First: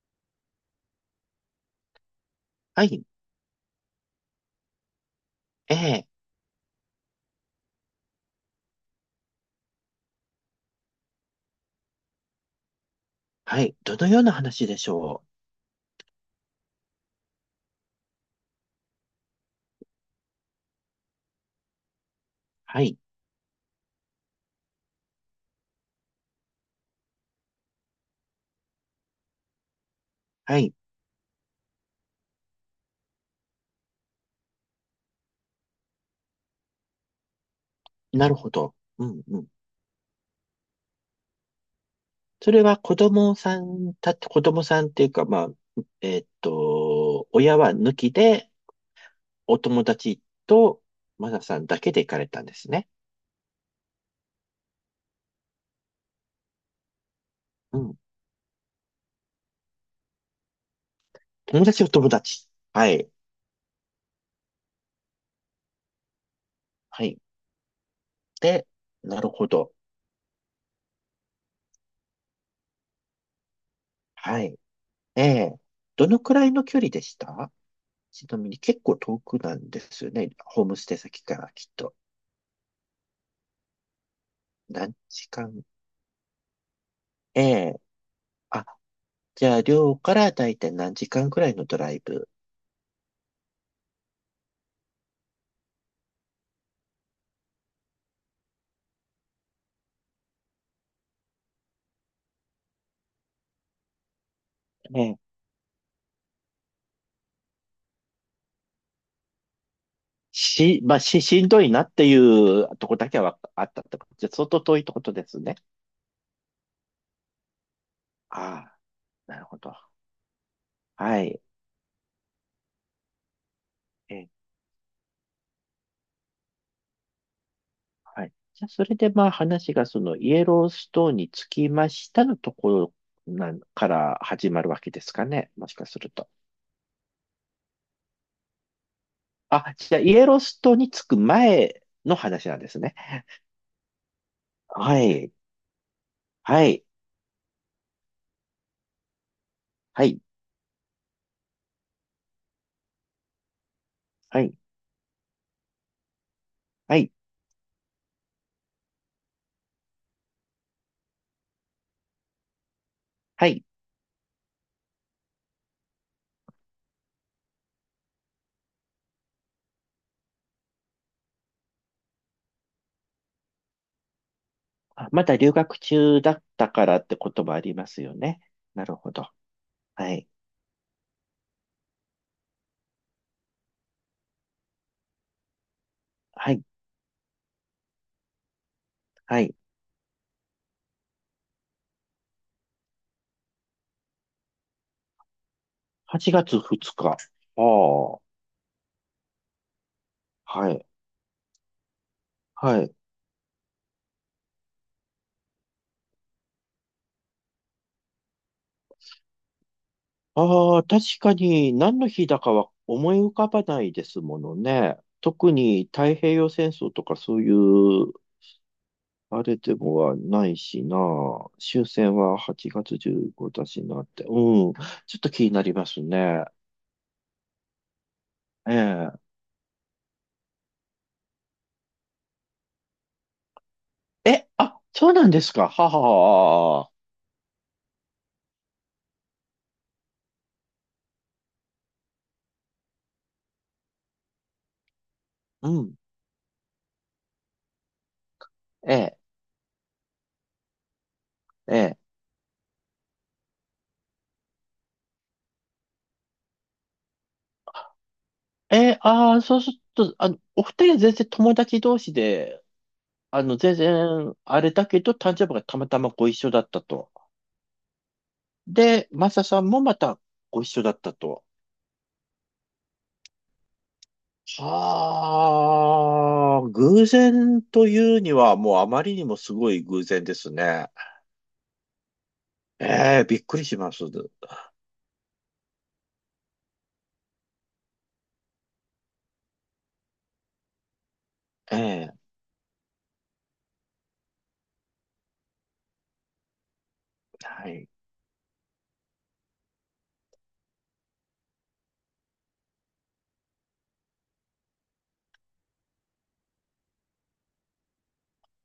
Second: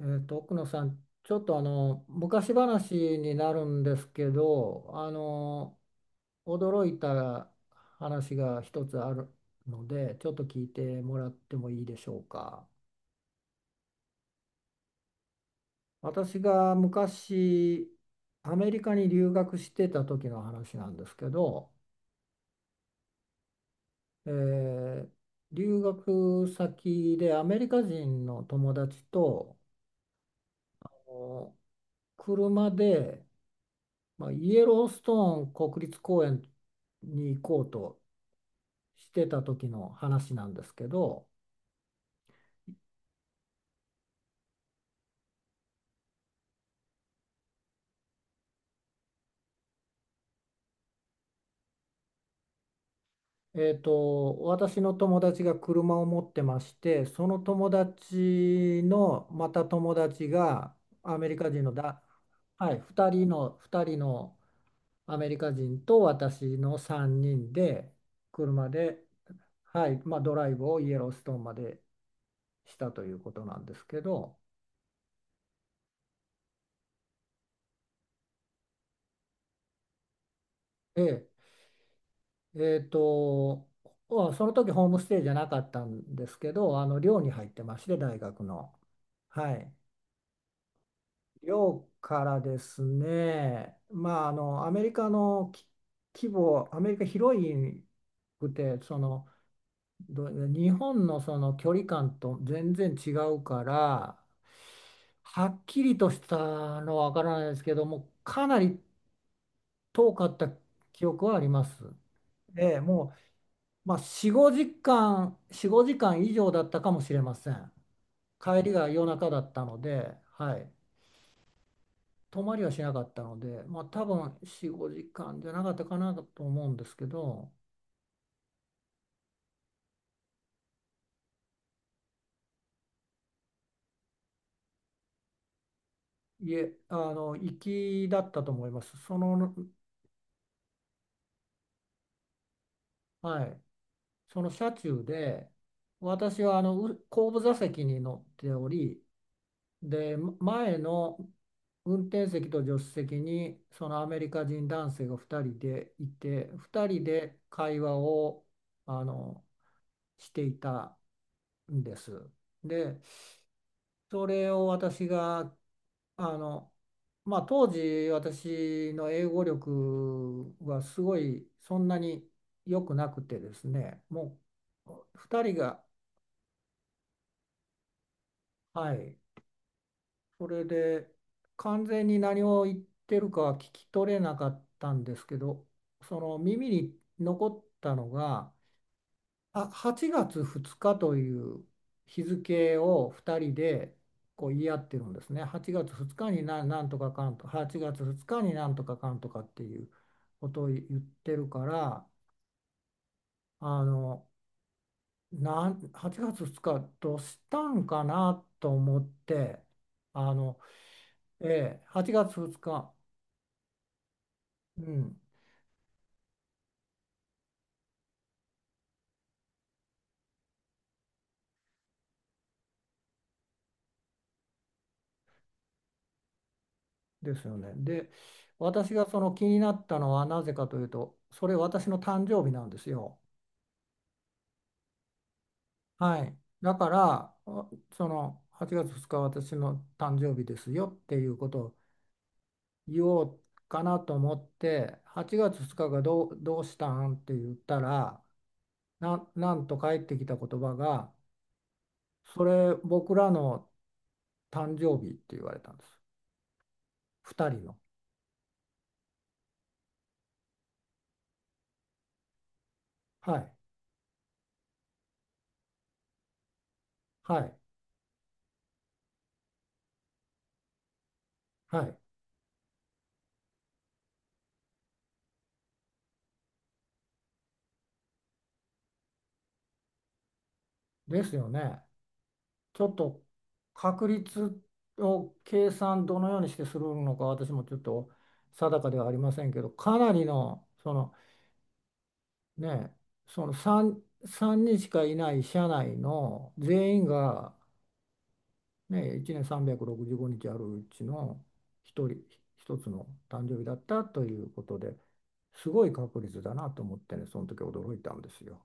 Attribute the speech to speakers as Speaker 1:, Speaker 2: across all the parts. Speaker 1: 奥野さん、ちょっと昔
Speaker 2: は
Speaker 1: 話
Speaker 2: い。
Speaker 1: になるんですけど、
Speaker 2: ええ。
Speaker 1: 驚いた話が一つあるので、ちょっと聞いてもらってもいいでしょうか。
Speaker 2: はい。どのような話でしょう。
Speaker 1: 私が昔アメリカに留学してた時の話なんですけど、
Speaker 2: はい。
Speaker 1: えー留学先でアメリカ人の友達と
Speaker 2: はい。
Speaker 1: お車で、まあ、イエローストーン国立公園に行こうと
Speaker 2: なるほど。う
Speaker 1: し
Speaker 2: ん
Speaker 1: て
Speaker 2: う
Speaker 1: た
Speaker 2: ん。
Speaker 1: 時の話なんですけど、
Speaker 2: それは子供さんっていうか、まあ、親は抜きで、お友達と、マナさんだけで行かれたんですね。
Speaker 1: 私の友達が車を持ってまして、その友
Speaker 2: うん。
Speaker 1: 達のまた友達がアメリカ人
Speaker 2: 友
Speaker 1: の
Speaker 2: 達、お
Speaker 1: だ、
Speaker 2: 友達。
Speaker 1: はい、
Speaker 2: はい。
Speaker 1: 2人のアメリカ人と私の
Speaker 2: はい。
Speaker 1: 3人で
Speaker 2: で、
Speaker 1: 車で、
Speaker 2: なるほど。
Speaker 1: はい、まあ、ドライブをイエローストーンまでしたということなんですけど。
Speaker 2: はい。ええ。どのくらいの距離でした？ちなみに結構遠くなんですよね。ホームステイ
Speaker 1: え
Speaker 2: 先
Speaker 1: え
Speaker 2: からきっと。
Speaker 1: えっと、その時ホー
Speaker 2: 何
Speaker 1: ムステイじ
Speaker 2: 時
Speaker 1: ゃなか
Speaker 2: 間？
Speaker 1: ったんですけど、寮に
Speaker 2: え
Speaker 1: 入ってま
Speaker 2: え。
Speaker 1: して、大学
Speaker 2: あ、
Speaker 1: の。
Speaker 2: じ
Speaker 1: は
Speaker 2: ゃあ、
Speaker 1: い。
Speaker 2: 寮からだいたい何時間くらいのド
Speaker 1: 寮
Speaker 2: ライ
Speaker 1: か
Speaker 2: ブ。
Speaker 1: らですね、まあ、あの、アメリカのき規模、アメリカ広いくて、日本のその距離感と全然違うから、
Speaker 2: ね。
Speaker 1: はっきりとしたのはわからないですけども、かなり遠かった
Speaker 2: まあ、
Speaker 1: 記憶はあ
Speaker 2: し
Speaker 1: り
Speaker 2: んど
Speaker 1: ま
Speaker 2: いな
Speaker 1: す。
Speaker 2: ってい
Speaker 1: え
Speaker 2: う
Speaker 1: え、
Speaker 2: とこだ
Speaker 1: もう、
Speaker 2: けはあったっ
Speaker 1: まあ、
Speaker 2: てことで、相当遠いってことですね。
Speaker 1: 4、5時間以上だったかもしれません。
Speaker 2: あ
Speaker 1: 帰り
Speaker 2: あ、
Speaker 1: が夜中
Speaker 2: な
Speaker 1: だ
Speaker 2: る
Speaker 1: っ
Speaker 2: ほ
Speaker 1: た
Speaker 2: ど。
Speaker 1: ので、はい。
Speaker 2: はい。
Speaker 1: 泊まりはしなかったので、まあ、多
Speaker 2: え
Speaker 1: 分
Speaker 2: ー
Speaker 1: 4、5時間じゃなかったかなと思うんですけど。
Speaker 2: はい。じゃあ、それでまあ話がそのイエローストーンにつきましたのところなんから始まるわけですかね。もしかすると。
Speaker 1: いえ、行きだったと思います。
Speaker 2: あ、じゃあ、イエローストーンに着く前の話なんですね。
Speaker 1: はい。その車
Speaker 2: は
Speaker 1: 中
Speaker 2: い。
Speaker 1: で、私は
Speaker 2: はい。
Speaker 1: 後部座席に乗っており、
Speaker 2: は
Speaker 1: で、
Speaker 2: い。
Speaker 1: 前の運転席と助手席にそのアメリ
Speaker 2: は
Speaker 1: カ
Speaker 2: い。
Speaker 1: 人男性が2人でいて、2
Speaker 2: は
Speaker 1: 人
Speaker 2: い。
Speaker 1: で会話をあのしていたんです。で、
Speaker 2: はい。
Speaker 1: それを私が、あの、まあ、当時私の英語力はすごいそんなに良くなくてですね、もう
Speaker 2: あ、まだ
Speaker 1: 2
Speaker 2: 留
Speaker 1: 人
Speaker 2: 学
Speaker 1: が、
Speaker 2: 中だったからってこともありますよね。な
Speaker 1: は
Speaker 2: るほ
Speaker 1: い、
Speaker 2: ど。はい。
Speaker 1: それで完全に何を言ってるかは聞き取れなかったんですけど、その
Speaker 2: はい。
Speaker 1: 耳に残ったのが、
Speaker 2: はい。
Speaker 1: 8月2日という日付を2人でこう言い合ってるんですね。8月2日
Speaker 2: 8
Speaker 1: に
Speaker 2: 月
Speaker 1: ん
Speaker 2: 2
Speaker 1: とか
Speaker 2: 日。
Speaker 1: かんと
Speaker 2: あ
Speaker 1: 8月
Speaker 2: あ。
Speaker 1: 2日になんとかかんとかっていうことを
Speaker 2: はい。
Speaker 1: 言ってるから、
Speaker 2: はい。
Speaker 1: あのなん8月2日どうしたんかなと思って、あの
Speaker 2: ああ、確か
Speaker 1: え
Speaker 2: に
Speaker 1: え、
Speaker 2: 何の
Speaker 1: 8
Speaker 2: 日
Speaker 1: 月
Speaker 2: だか
Speaker 1: 2
Speaker 2: は
Speaker 1: 日、
Speaker 2: 思い浮かばないですもの
Speaker 1: う
Speaker 2: ね。
Speaker 1: ん、
Speaker 2: 特に太平洋戦争とかそういう、あれでもはないしな。終戦は8月15だしなって。うん。ちょっと気になりますね。
Speaker 1: ですよね。で、私がそ
Speaker 2: え
Speaker 1: の気になったのはなぜかというと、それ私の誕生日なんですよ。
Speaker 2: え。え、あ、そうなんですか。はは
Speaker 1: はい。だ
Speaker 2: は
Speaker 1: か
Speaker 2: は。
Speaker 1: ら、その8月2日私の誕生日ですよっていうことを言おうかなと思って、8月
Speaker 2: う
Speaker 1: 2日
Speaker 2: ん。
Speaker 1: がどう、どうしたんって言ったら、
Speaker 2: ええ。
Speaker 1: なんと返ってきた言葉が、
Speaker 2: え
Speaker 1: それ僕らの誕生日って言われたんです。2人の。
Speaker 2: え。ああ、そうすると、お二人は全然友達同士で、
Speaker 1: はい。
Speaker 2: 全然、あれだけど、誕生日がたまたまご一緒だったと。
Speaker 1: はい。
Speaker 2: で、マサさんもまたご一緒だったと。
Speaker 1: はい。
Speaker 2: はあ、偶然というには、もうあまりにもすごい偶然ですね。
Speaker 1: ですよね。ちょっ
Speaker 2: え
Speaker 1: と
Speaker 2: え、びっくりします。
Speaker 1: 確率を計算どのようにしてするのか私もちょっと定かではありませんけど、かなりのその、
Speaker 2: ええ、
Speaker 1: ね、その3人しかいない社内の全員が、
Speaker 2: はい。
Speaker 1: ね、1年365日あるうちの一人一つの誕生日だったということで、すごい確率だなと思ってね、その時驚いたんですよ。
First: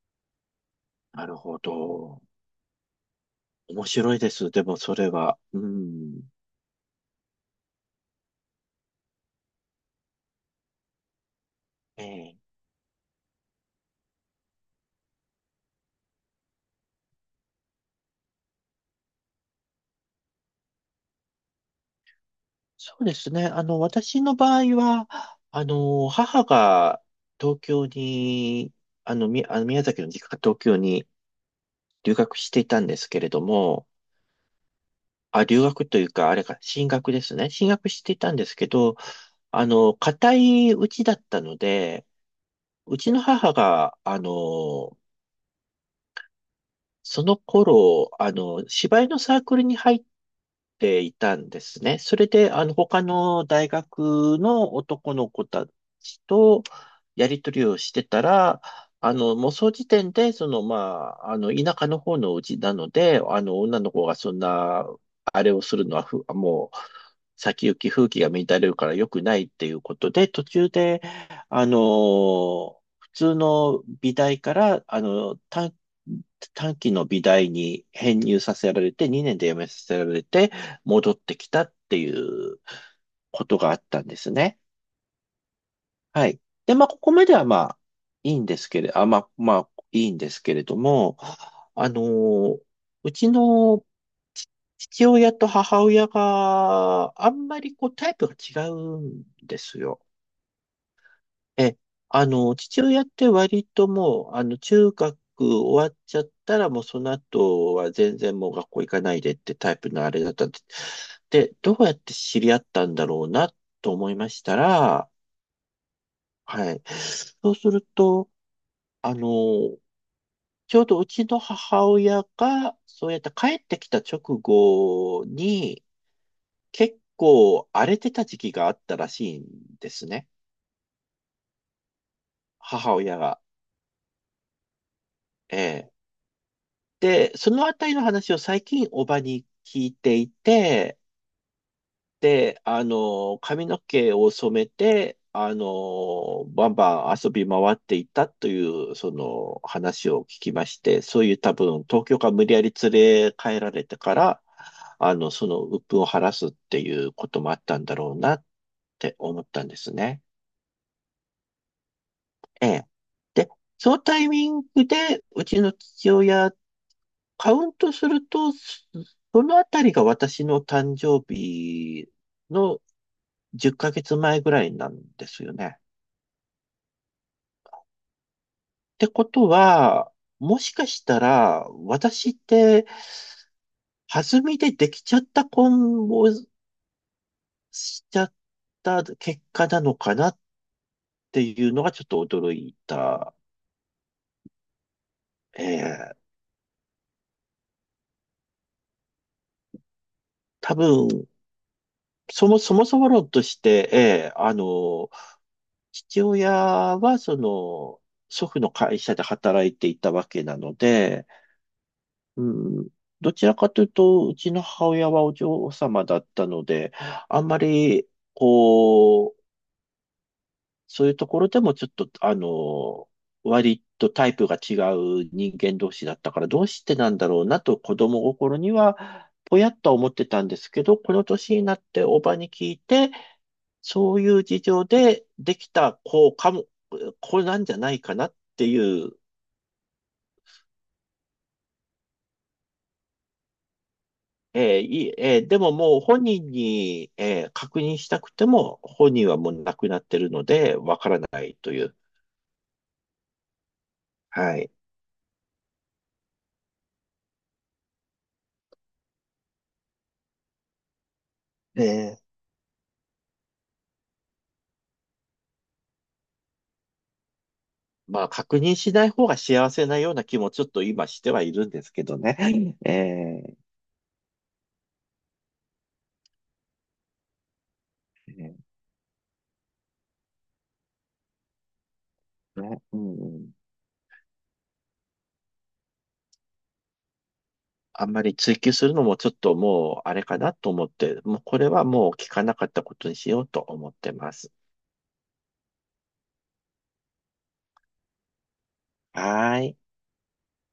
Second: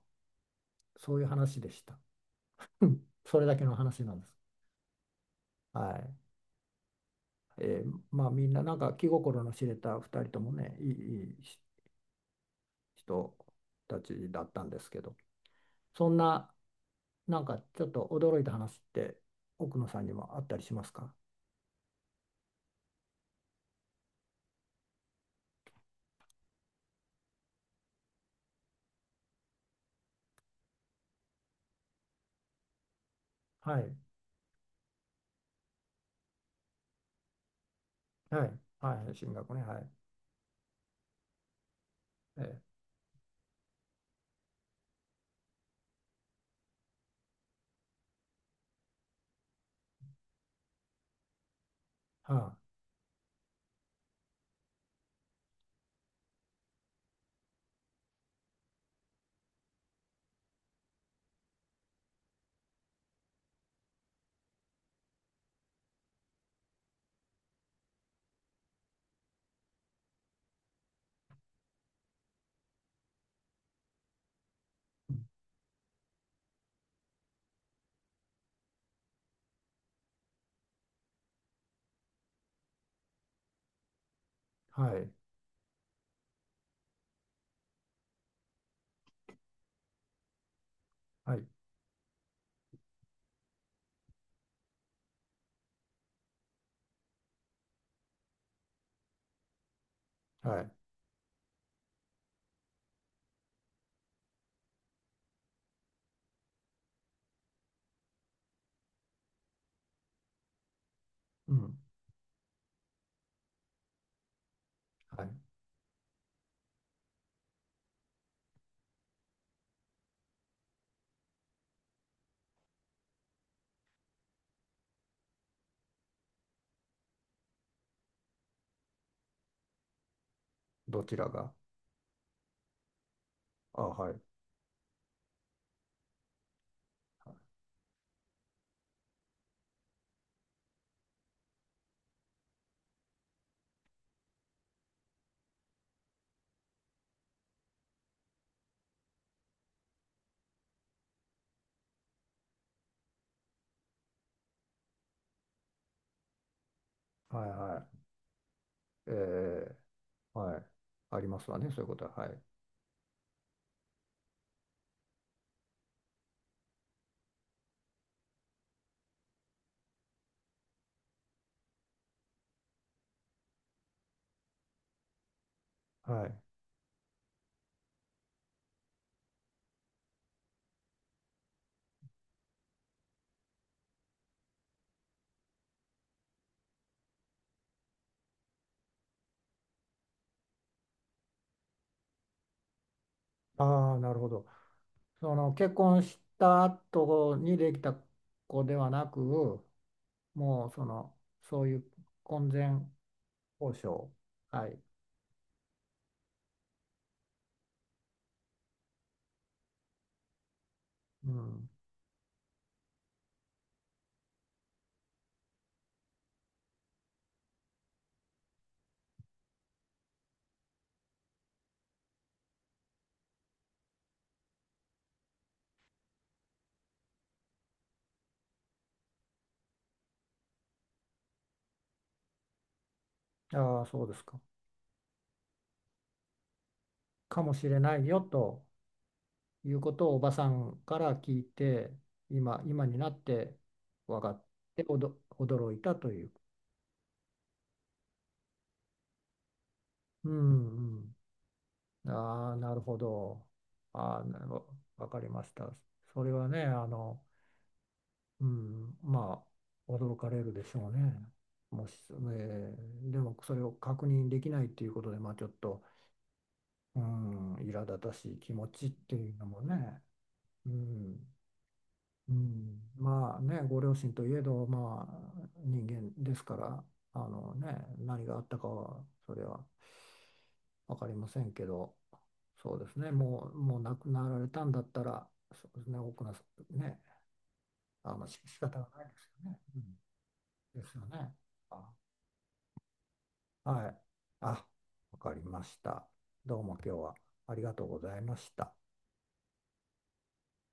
Speaker 1: そうい
Speaker 2: な
Speaker 1: う
Speaker 2: るほ
Speaker 1: 話でした。
Speaker 2: ど。
Speaker 1: うん、それだけの
Speaker 2: 面
Speaker 1: 話な
Speaker 2: 白い
Speaker 1: んで
Speaker 2: で
Speaker 1: す。
Speaker 2: す。でも、それは。う
Speaker 1: はい。
Speaker 2: ん。
Speaker 1: まあ、みんななんか気心の知れた2人ともね、いい
Speaker 2: ええ。
Speaker 1: 人たちだったんですけど、そんな、なんかちょっと驚いた話って奥野さんにもあったりしますか？
Speaker 2: そうですね。私の場合は、母が東京に、あの宮崎の実家が東京に留学していたんですけれど
Speaker 1: は
Speaker 2: も、
Speaker 1: い。
Speaker 2: あ、留学というか、あれか、進学ですね。進学していたん
Speaker 1: は
Speaker 2: です
Speaker 1: い
Speaker 2: けど、
Speaker 1: はい、進学ね、はい。
Speaker 2: 固いうちだったので、
Speaker 1: えー
Speaker 2: うちの母が、その頃、芝居のサークルに入っていたんですね。それ
Speaker 1: は
Speaker 2: で、
Speaker 1: あ、
Speaker 2: 他の大学の男の子たちとやり取りをしてたら、もうその時点で、まあ、田舎の方のうちなので、女の子がそんな、あれをするのはもう、先行き風紀が乱れるから良くないっていうことで、途中で、普通の美大から、
Speaker 1: うん、
Speaker 2: 短期の美大に編入させられて、2年で辞めさせられて、戻ってきたっていうことがあったんですね。
Speaker 1: はい
Speaker 2: はい。で、まあ、ここまではまあ、いいんですけれども、
Speaker 1: はい
Speaker 2: あのーうちのち父親と母親があんまりこうタイプが違うんですよ。
Speaker 1: はい、
Speaker 2: え、あの、父親って割ともう、中学終わっちゃったらもうその後は全然もう学校行かないでってタイプのあれだったんです。
Speaker 1: う
Speaker 2: で、ど
Speaker 1: ん、
Speaker 2: うやって知り合ったんだろうなと思いましたら、
Speaker 1: はい。
Speaker 2: はい。そうすると、あの、ちょうどうちの母親が、そうやって帰ってきた直後に、結構荒れてた時期があったらしいんですね。
Speaker 1: どちらが？
Speaker 2: 母親が。
Speaker 1: あ、はい。
Speaker 2: ええ。で、そのあたりの話を最近おばに聞いていて、で、髪の毛を染めて、バンバン遊び回っていたという、その話を聞きまして、そういう多分、東京から無理やり連れ帰られてから、その鬱憤を晴らすっていうこと
Speaker 1: はい
Speaker 2: もあったん
Speaker 1: は
Speaker 2: だろうなっ
Speaker 1: い。
Speaker 2: て思ったんですね。
Speaker 1: はい、ありますわね、そういうことは。はい。
Speaker 2: ええ。で、そのタイミングで、うちの父親、カウントすると、そのあたりが私の誕生日の10ヶ月前ぐらいなんですよね。
Speaker 1: はい。
Speaker 2: ってことは、もしかしたら、私って、弾みでできちゃった婚をしちゃった結果なのかなっていうのがちょっと驚いた。
Speaker 1: ああ、ーなるほど。その結婚
Speaker 2: ええ。
Speaker 1: した後にできた子ではなく、もう
Speaker 2: 多
Speaker 1: その、
Speaker 2: 分、
Speaker 1: そういう
Speaker 2: そ
Speaker 1: 婚
Speaker 2: も
Speaker 1: 前
Speaker 2: そもそも論とし
Speaker 1: 交
Speaker 2: て、え
Speaker 1: 渉、
Speaker 2: え。
Speaker 1: はい、
Speaker 2: 父親は、祖父の会社で働いていたわけなので、
Speaker 1: うん、
Speaker 2: うん、どちらかというと、うちの母親はお嬢様だったので、あんまり、こう、そういうところでもちょっと、割とタイプが違う人間同士だったから、どうしてなんだろうなと子供心には、ぽやっとは思ってたんですけど、この年になっておばに聞いて、
Speaker 1: ああ、そうで
Speaker 2: そう
Speaker 1: す
Speaker 2: い
Speaker 1: か、
Speaker 2: う事情でできた子かも、こ
Speaker 1: か
Speaker 2: れ
Speaker 1: も
Speaker 2: なん
Speaker 1: し
Speaker 2: じゃ
Speaker 1: れ
Speaker 2: な
Speaker 1: な
Speaker 2: い
Speaker 1: い
Speaker 2: か
Speaker 1: よ
Speaker 2: なっ
Speaker 1: と
Speaker 2: ていう、
Speaker 1: いうことをおばさんから聞いて、今、今になって分かって、
Speaker 2: いい、で
Speaker 1: 驚
Speaker 2: も、
Speaker 1: いた
Speaker 2: もう
Speaker 1: とい
Speaker 2: 本
Speaker 1: う。
Speaker 2: 人に、確認したくても、本人はもう亡くなって
Speaker 1: う
Speaker 2: るので、わか
Speaker 1: ん。
Speaker 2: らないという。
Speaker 1: うん、ああ、なるほど。ああ、なるほ
Speaker 2: は
Speaker 1: ど、
Speaker 2: い。
Speaker 1: わかりました。それはね、あの、うん、まあ、驚かれるでしょうね。
Speaker 2: え
Speaker 1: もし、
Speaker 2: ー
Speaker 1: でもそれを確認できないっていうことで、まあ、ちょっと、うん、苛立た
Speaker 2: まあ、
Speaker 1: しい気
Speaker 2: 確
Speaker 1: 持
Speaker 2: 認
Speaker 1: ちっ
Speaker 2: しない
Speaker 1: て
Speaker 2: 方
Speaker 1: いう
Speaker 2: が
Speaker 1: のも
Speaker 2: 幸せな
Speaker 1: ね、
Speaker 2: ような気もちょっ
Speaker 1: う
Speaker 2: と今
Speaker 1: ん、
Speaker 2: してはいるんですけど
Speaker 1: う
Speaker 2: ね。
Speaker 1: ん、まあ
Speaker 2: えー。
Speaker 1: ね、ご両親といえど、まあ、人間ですから、あのね、何
Speaker 2: え
Speaker 1: があった
Speaker 2: ー。
Speaker 1: かは、それは分かりませんけど、そう
Speaker 2: ね。
Speaker 1: です
Speaker 2: う
Speaker 1: ね、
Speaker 2: んうん。
Speaker 1: もう亡くなられたんだったら、そうですね、奥の、ね、
Speaker 2: あん
Speaker 1: あ
Speaker 2: ま
Speaker 1: の、
Speaker 2: り
Speaker 1: 仕
Speaker 2: 追求
Speaker 1: 方
Speaker 2: す
Speaker 1: が
Speaker 2: る
Speaker 1: な
Speaker 2: の
Speaker 1: いで
Speaker 2: もち
Speaker 1: す
Speaker 2: ょっ
Speaker 1: よ
Speaker 2: と
Speaker 1: ね。う
Speaker 2: もうあれ
Speaker 1: ん、
Speaker 2: かなと思
Speaker 1: で
Speaker 2: っ
Speaker 1: すよ
Speaker 2: て、
Speaker 1: ね。
Speaker 2: もうこれは
Speaker 1: あ、
Speaker 2: もう聞かなかったことにしようと
Speaker 1: は
Speaker 2: 思っ
Speaker 1: い。
Speaker 2: てま
Speaker 1: あ、
Speaker 2: す。
Speaker 1: わかりました。どうも今日はありがとうございました。
Speaker 2: はーい。